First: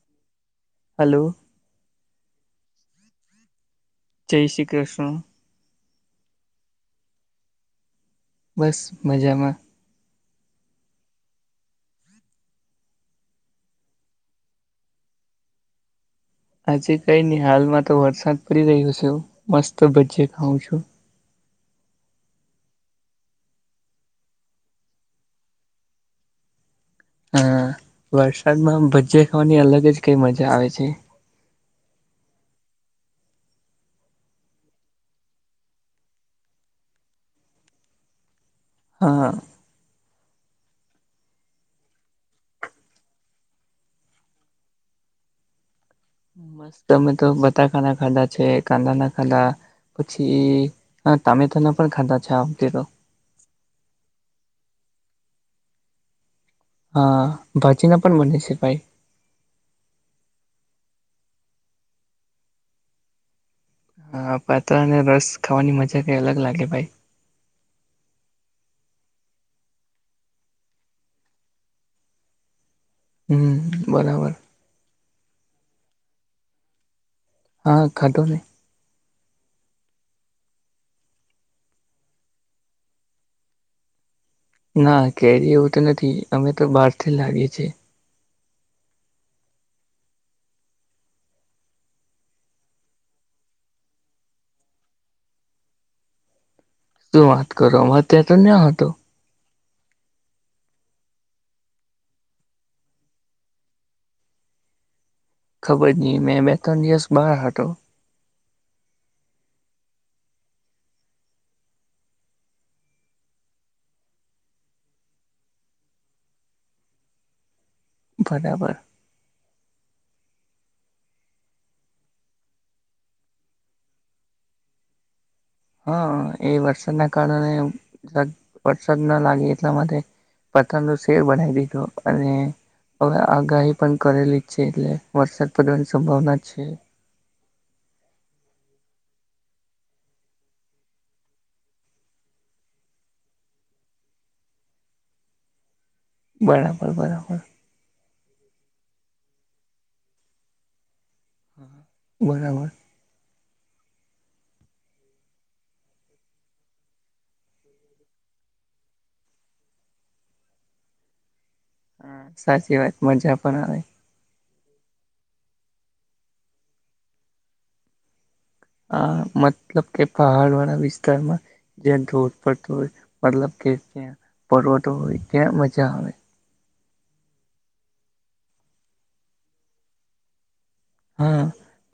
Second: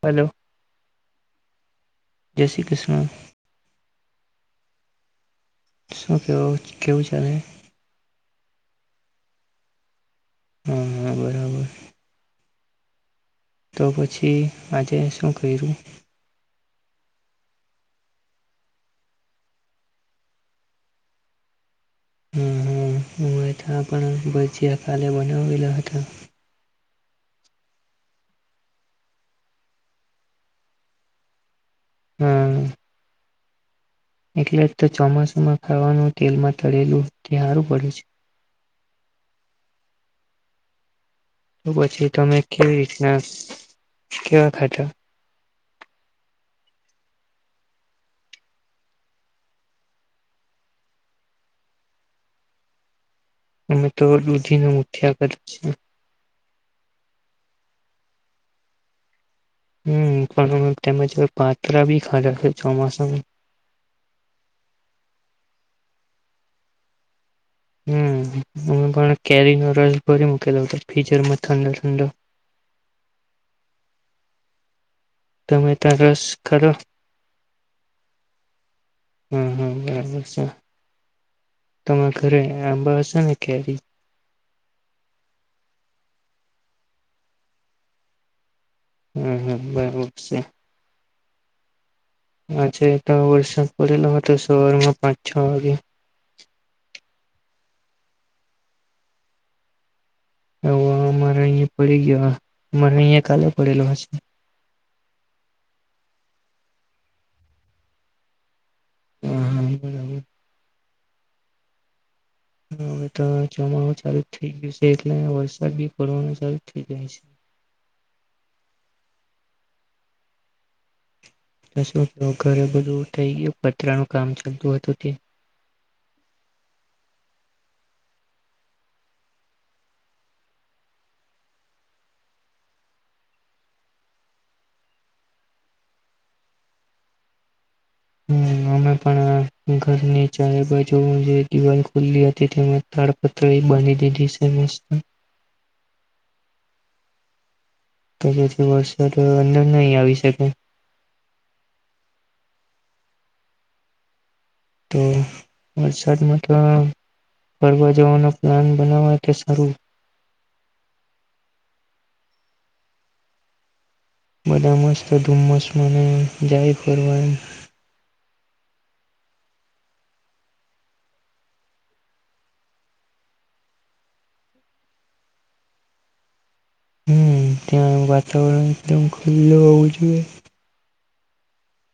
Hello. Hello. જય શ્રી કૃષ્ણ. જય શ્રી કૃષ્ણ. શું કે કેવું છે ચાલે? બસ મજામાં. હા હા બરાબર. તો પછી, આજે શું કયરૂ? આજે કઈ નહી. હાલમાં તો વરસાદ પડી રહ્યો છે. મસ્ત ભજીયા ખઉં છું. હમ હ! હું ત પણ ભજીયા કાલે બનાવેલા હતા. હા! વરસાદમાં ભજીયા ખાવાની અલગ જ કઈ મજા આવે છે. હમ! એટલે જ તો ચોમાસુમાં ખાવાનું તેલમાં તળેલું તે હારું પડે છે. હા. તો પછી તમે કેવી રીતના કેવા ખાધા? મસ્ત તમે તો બટાકાા ના ખાધા છે, કાંદા ના ખાધા, પછી તામેટા ના પણ ખાધા છે આ વખતે તો અમે તો દુધીને મુઠ્યા કરી છે. હા! ભચીના પણ બને છે ભાઈ. હમ! પણ તેમજ પાત્રા બી ખાધા ચોમાસા. હા પાત્રા અને રસ ખાવાની મજા કઈ અલગ લાગે ભાઈ. હમ અમે પણ કેરીનો રસ ભરી મૂકેલો ફ્રીઝરમાં ઠંડો ઠંડો. હમ બરાબર. તમે તો રસ કરો. હા ખાટોને. હમ. હા બરાબર છે, તમા ઘરે આંબા હશે ને કેરી ના કેરી એવું તો નથી, અમે તો બહારથી લાગીએ છીએ. હમ. હમ. બરાબર છે. હછા એટલા વર્ષ પેલા તો સવારમાં પાંચ છ વાગે શું વાત કરો અમે ત્યાં તો ન્યા હતો. હ અમારે અહિયાં પડી ગયો, અમારે અહિયાં કાલે પડેલો હશે. ખબર નહ મેં બે ત્રણ દિવસ બાર હતો. હ. હા. હ હવે તો જમાણું ચારુ થઇ ગયું છે, એટલે વરસાદ બી પડવાનું સારુ થઇ જાય છે. બરાબર. દસ મિત્રો ઘરે બધું થઈ ગયું, પતરાનું કામ ચાલતું હતું તે હા એ વરસાદના કારણે વરસાદ ના લાગે એટલે માટે પથરનો શેર બનાવી દીધું અને હવે આગાહી પણ કરેલી જ છે એટલે વરસાદ પડવાની સંભાવના છે. હમ અમે પણ ઘરની ચારે બાજુ જે દિવાલ ખુલ્લી હતી તેમ તાડપળી બાંધી દીધી [unintelligible] બરાબર. બરાબર. કે જેથી વરસાદ અંદર નહી આવી શકે. બરાબર. તો વરસાદમાં તો ફરવા જવાનું પ્લાન બનાવા તે સારું હા. સાચી વાત મજા પણ આવે. બધા મસ્ત તો ધુમ્મસ મને એ જાય ફરવા એમ આ મતલબ કે પહાડ વાળા વિસ્તારમાં, જ્યાં ધોધ પડતો હોય મતલબ કે ત્યાં પર્વતો હોય ત્યાં મજા આવે હમ ત્યાં વાતાવરણ એકદમ ખુલ્લું હોવું જોઈએ. હા,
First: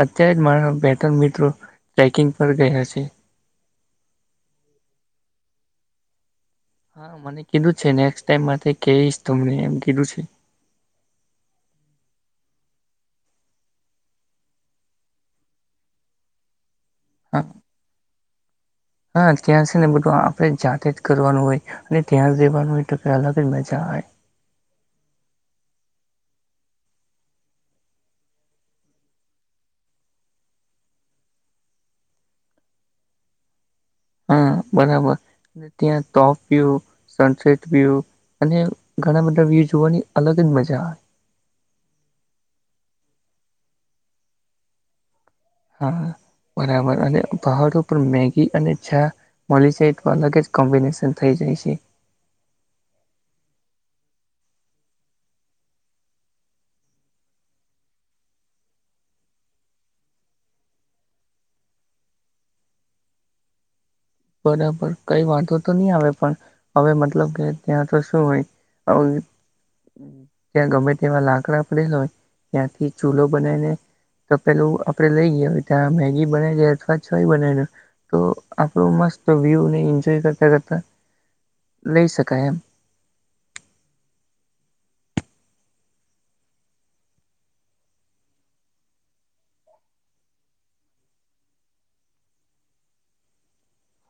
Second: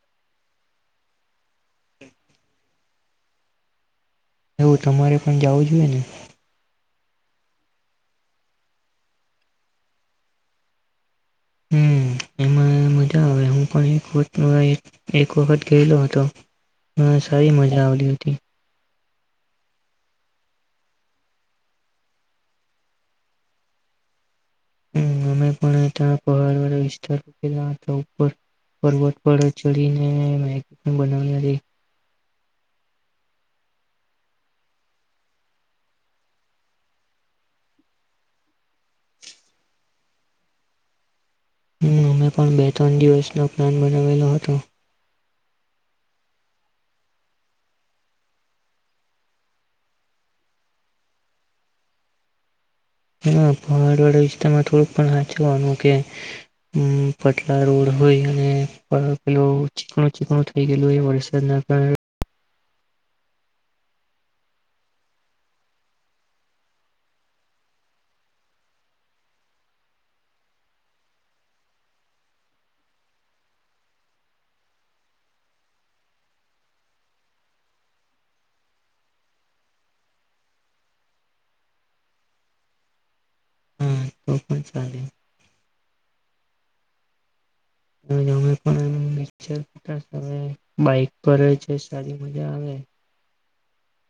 અત્યારે જ મારા બે ત્રણ મિત્રો ટ્રેકિંગ પર ગયા છે. એવું તમારે પણ જાવું જોઈએ ને હા મને કીધું છે નેક્સ્ટ ટાઈમ માટે કેહીશ તમને એમ કીધું છે હ એમાં મજા આવે હું પણ એક વત એક વખત ગયેલો હતો હા સારી મજા આવલી હતી હા ત્યાં છે ને બધું આપણે જાતે જ કરવાનું હોય અને ત્યાં જવાનું હોય તો અલગ જ મજા આવે અમે પણ ત્યાં પહાડ વાળા વિસ્તાર હતાર પર્વત પર ચડીને બનાવ ર હ બરાબર ત્યાં ટોપ વ્યુ સનસેટ વ્યૂ અને ઘણા બધા વ્યૂ જોવાની અલગ જ મજા આવે અમે પણ બે ત્રણ દિવસનો પ્લાન બનાવેલો હતો હા બરાબર અને પહાડ ઉપર મેગી અને ચા મળી જાય તો અલગ જ કોમ્બિનેશન થઈ જાય છે હા પહાડ વાળા વિસ્તારમાં થોડુંક પણ હાચવાનુ કે પટલા રોડ હોય અને પેલો ચીકણું ચીકણું થઈ ગયેલું હોય વરસાદના કારણે બરાબર કઈ વાતો તો નહી આવે પણ હવે મતલબ કે ત્યાં તો શું હોય ત્યાં ગમે તેવા લાકડા પડલા હોય ત્યાંથી ચૂલો બનાવીને તો પેલું આપડે લઈ ગયા હોય ત્યાં મેગી બનાવી લ અથવા છય બનાવી તો થ મસ્ત વ્યુ ને એન્જોય કરતા કરતા લઈ શકાય એમ પલે [inaudible] અમે પણ એમ બાઈક પર છે સારી મજા આવે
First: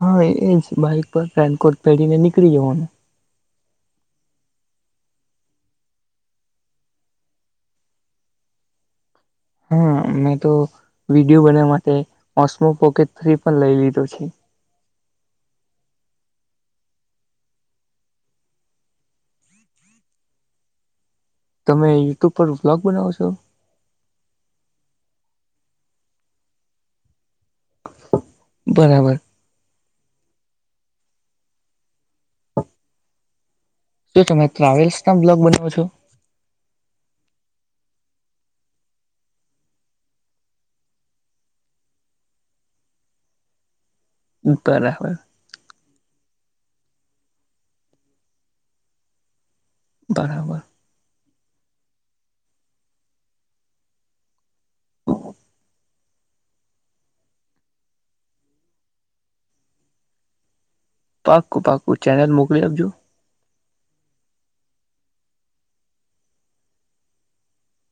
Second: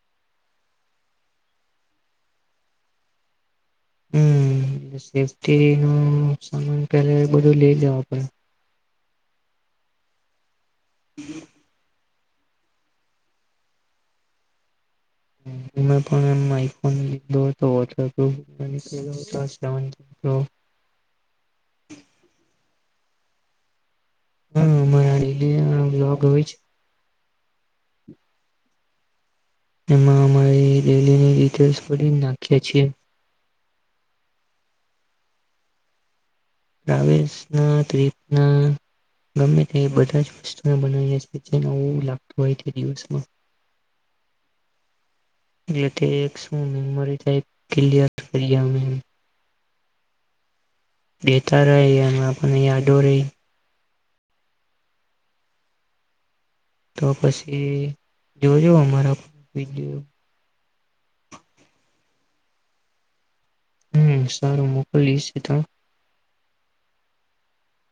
હા એજ બાઈક પર રેનકોટ પહેરીને નીકળી જવાનું હમ સેફ્ટી નું સામાન પે બધું લઇ જવા પડે હા મેં તો વિડીયો બનવવા માટે ઓસમો પોકેટ ફ્રી પણ લઈ લીધો છે પણ એ આઈફોન લીધો હતોનીળ [inaudible] તમે યુટ્યુબ પર વ્લોગ બનાવો છો હા્લોગ હોય છે [inaudible] બરાબર. એમાં અમારી ડેલીની ડિટેલસ બધી નાખ્યા છીએ. શું તમે ટ્રાવેલ્સ ના બ્લોગ બનાવો છો. ટ્રાવેલસ ના ટીપ ના ગમે તે બધા વસ્તુ ના બનાવી છિ એલાગતું હોય તે દિવસમાં બરાબર. એટલે તે એક મેમરી ટ ક્લયર કરી. [unintelligible] બરાબર. દેતા રે એ આપને યાદો રહી. હા. તો પછી જોજો અમારા પાક્કું પાક્કું ચેનલ મોકલી આપજો. હમ સારું મોકલી છે તો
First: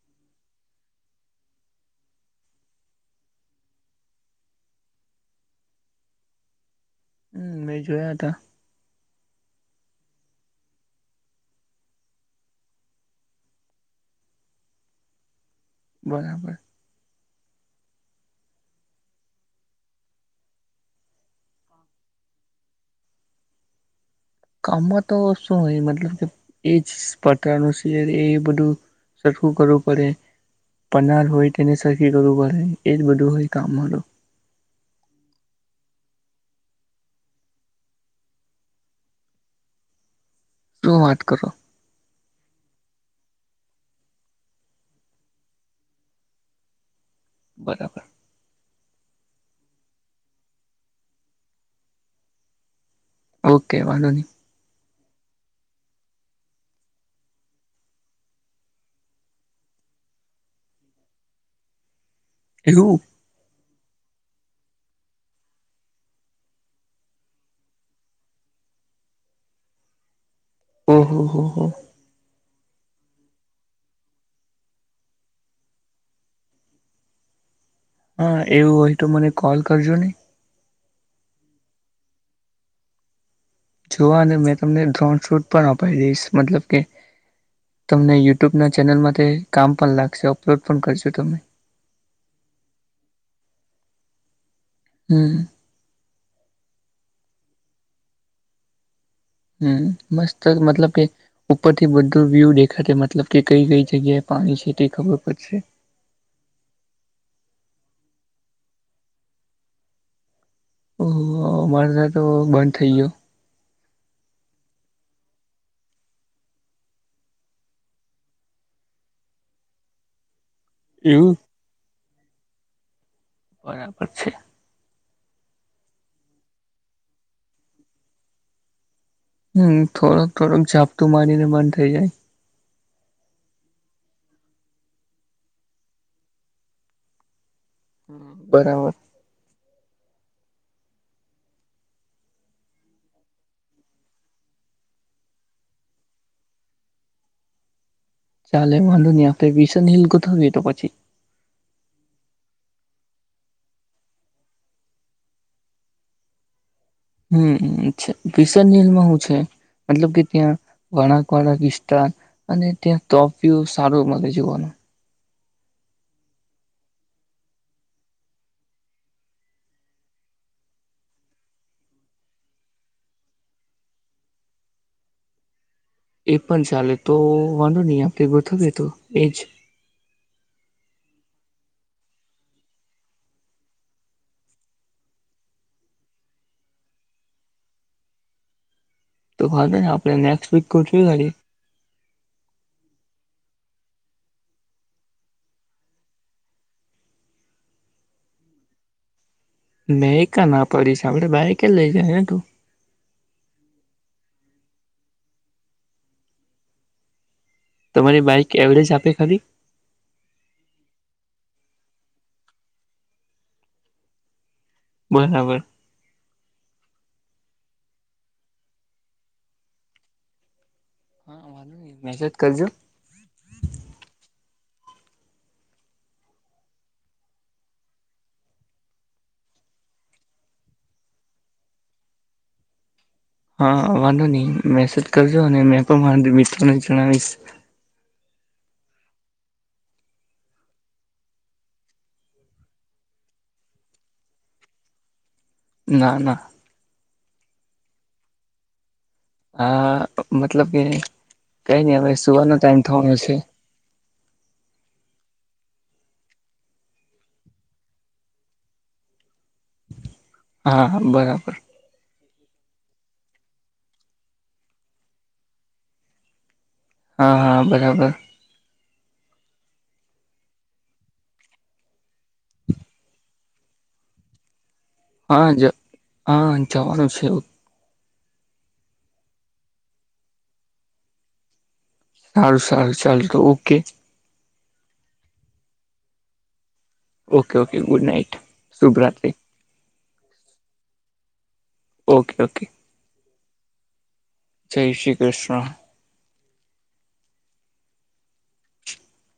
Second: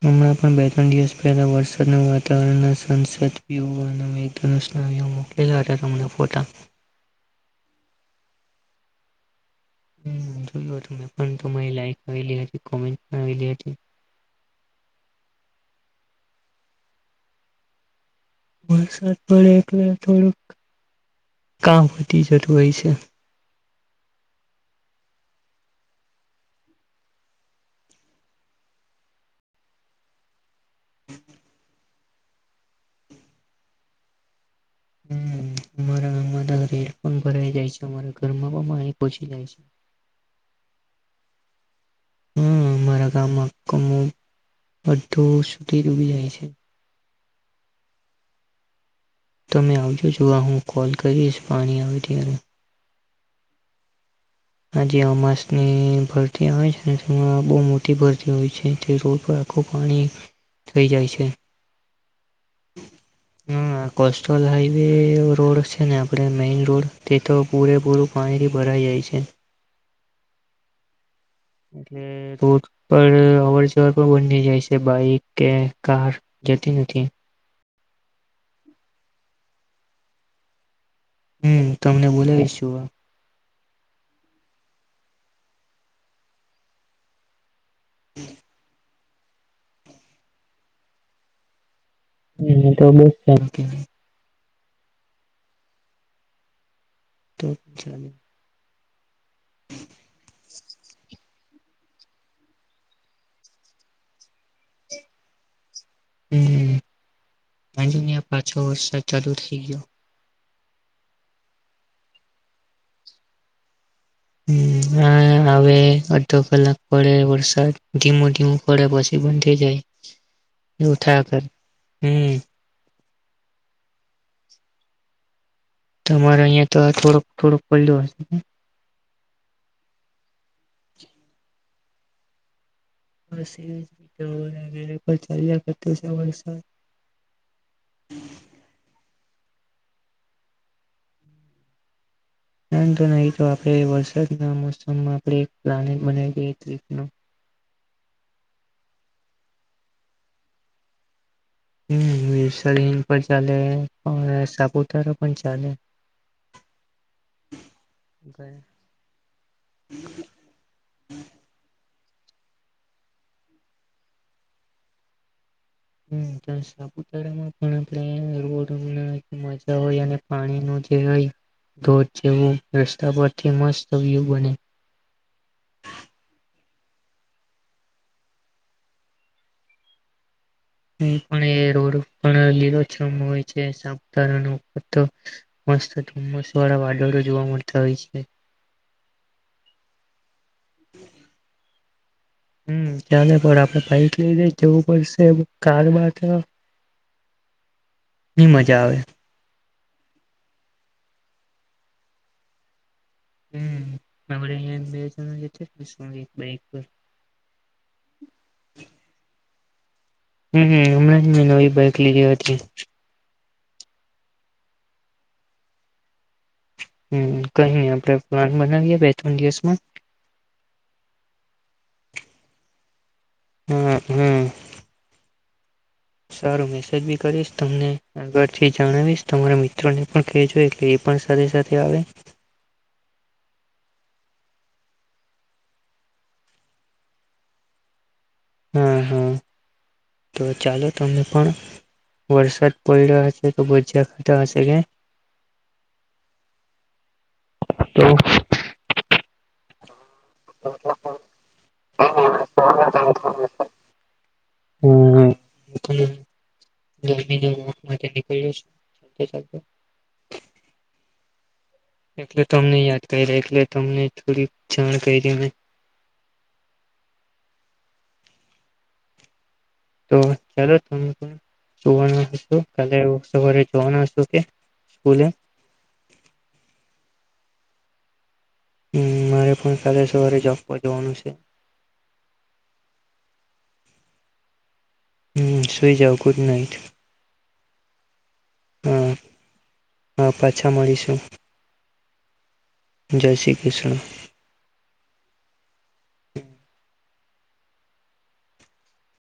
હમણાં પણ બે ત્રણ દિવસ પહેલા વરસાદના વાતાવરણના સંસદવાના [inaudible] મોકલા હતા હમણા ફોટા હમ મેં જોયા હતા. હમ્મ જોયું હતું મેં પણ તમારી લાઈક આવેલી હતી કોમેન્ટ પણ આવેલી હતી. બરાબર. વરસાદ પડે એટલે થોડુંક કામ વધી જતું હોય છે. કામમાં તો શું હોય મતલબ કે એ જપત્રનું છે, એ બધું સરખું કરવું પડે. પનાર હોય તેને કરવું પડે એજ બધું હોય કામ હતું. હમ અમારા ગામ ઘ હડફોન ભરાઈ જાય છે, અમારા ઘરમાં પણ પાણી પહચી જાય છે. [unintelligible] શું વાત કરો. હા મામારા ગામમાં કમો બધું સુધી ડૂબી જાય છે. [inaudible] બરાબર. તમે આવજો જોવા હું કોલ કરીશ પાણી આવે ત્યારે ઓકે વાંધો ન આ જે અમાસની ભરતી આવે છે તેમાં બહુ મોટી ભરતી હોય છે તે રોડ પર આખું પાણી થઈ જાય છે. હેલો. હા કોસ્ટલ હાઈવે રોડ છે ને આપણે મેઈન રોડ તે તો પૂરેપૂરું પાણી ભરાઈ જાય છે. હમ્મ-હમ્મ. એટલે ત પણ અવર જવર પણ બની જાય છે બાઈક કે કાર જતી નથી. હા એવું હોય તો મને કોલ કરજો નને હમ તમને બોલાવીશ છુ. જોવા મેં તમને ડ્રોન શૂટ પણ અપી દઈશ મતલબ કે તમને યુટ્યુબ ના ચેનલમાં તે કામ પણ લાગશે અપલોડ પણ કરજો તમે હમ્મ તો બ [unintelligible] હમ્મ. તો ચલે. હમ્મ મસ્ત મતલબ કે ઉપરથી બધું વ્યૂ દેખાશે મતલબ કે કઈ કઈ જગ્યાએ પાણી છે તે ખબર પડશે. [unintelligible] આ જો ની આ પાછો વર્ષ ચાલુ થઈ ગયો. ઓ અમારે સાથે તો બંધ થઇ ગયો. [unintelligible] હ હા આવે અડધો કલાક પડે વરસાદ ધીમું ધીમું પડે પછી બંધ થઈ જાય ઉઠા એવું કર હમ્મ બરાબર છે. તમારે અહિયાં તો આ થોડુંક થોડુંક પડલું હશે. હમ્મ થોડક થોડુંક જાઝાપતું મારીને બ થઈ જાય. ચાલ્યા કરતું છે વરસાદ હ બરાબર. નહી તો આપણે વરસાદના મોસમમાં આપણે પ્લાનેટ બનાવીઈ એક રીતનું ચાલે વાંધો નહીં આપ્યારે વિલ્સન હિલ ગોઠવવીએ તો પછી હમ્મ વિલ્સન હિલ પણ ચાલે સાપુતારા પણ ચાલે. હમ પીસન લમાં શું છે મતલબ કે ત્યાં વળક વાળા અને ત્યાં તોફ સારું મગે જીવાનું હ સાપુતારામાં પણો મજા હોય અને પાણી ન જે જેવ રસ્તા પરથી મસ્ત વ્યુ બને. એ પણ ચાલે તો વાંધો નહ આપણે ગ થબ તો એજ ોડ હોય છે સાસ્ત ધુમ્મસ વાળા વાદળો જોવા મળતા હોય છે. તો ખાત ને આપણે નેક્ શક કર છું ગારી ત પણ આપણે પાઈક લઈ દઈ જવું પડશે કાર ની મજા આવે. મેં ક ના પડીશ આપડે બાય કે લઈ જાય ને તું. હમડ અં બે જણ જે બાઈક પર તમારી બાઈક એવરેજ આપે ખરી હમ હમણાં જ મેં નવી બાઈક લીધી હતી. બરાબર હમ કઈ આપણે પ્લાન બનાવીએ બે ત્રણ દિવસમાં હા વાંધ મેસેજ કરજો. હમ હમ. સારો મેસેજ બી કરીશ તમને આગળથી જણાવીશ તમારા મિત્રોને પણ કહેજો એટલે એ પણ સાથે સાથે આવે. હા વાંધો નહી મેસેજ કરજો અને મેં પણ મા મિત્રોને જણાવીશ. હા હા તો ચાલો તમને પણ વરસાદ પડ રહ્યો હશે તો ભજયા ખાતા હશે કે ના ના તો હા મતલબ કે કઈ નહી હવે સુવાર નો ટાઈમ થવાનો છે. ગરમી ના માટે નીકળ્યો. હા બરાબર એટલે તમને યાદ કરી રહ્યા એટલે તમને થોડી જાણ કરી દ મેને હા હા બરાબર. તો ચાલો ત પણ જોવા કાલે સવારે જોવાનું હ કે સ્કૂલે હા જ હા જવાનું છે. હવ હમ, મારે પણ કાલે સવારે જમવા જવાનું છે. સારું સારું, ચાલ તો ઓકે. હમ, સુઈ જાઓ, good night. Okay, okay, good night. હા શુભરાત્રિ. હા, પાછા મળીશું. Okay, okay. જય શ્રી કૃષ્ણ. જય શ્રી કૃષ્ણ. હમ.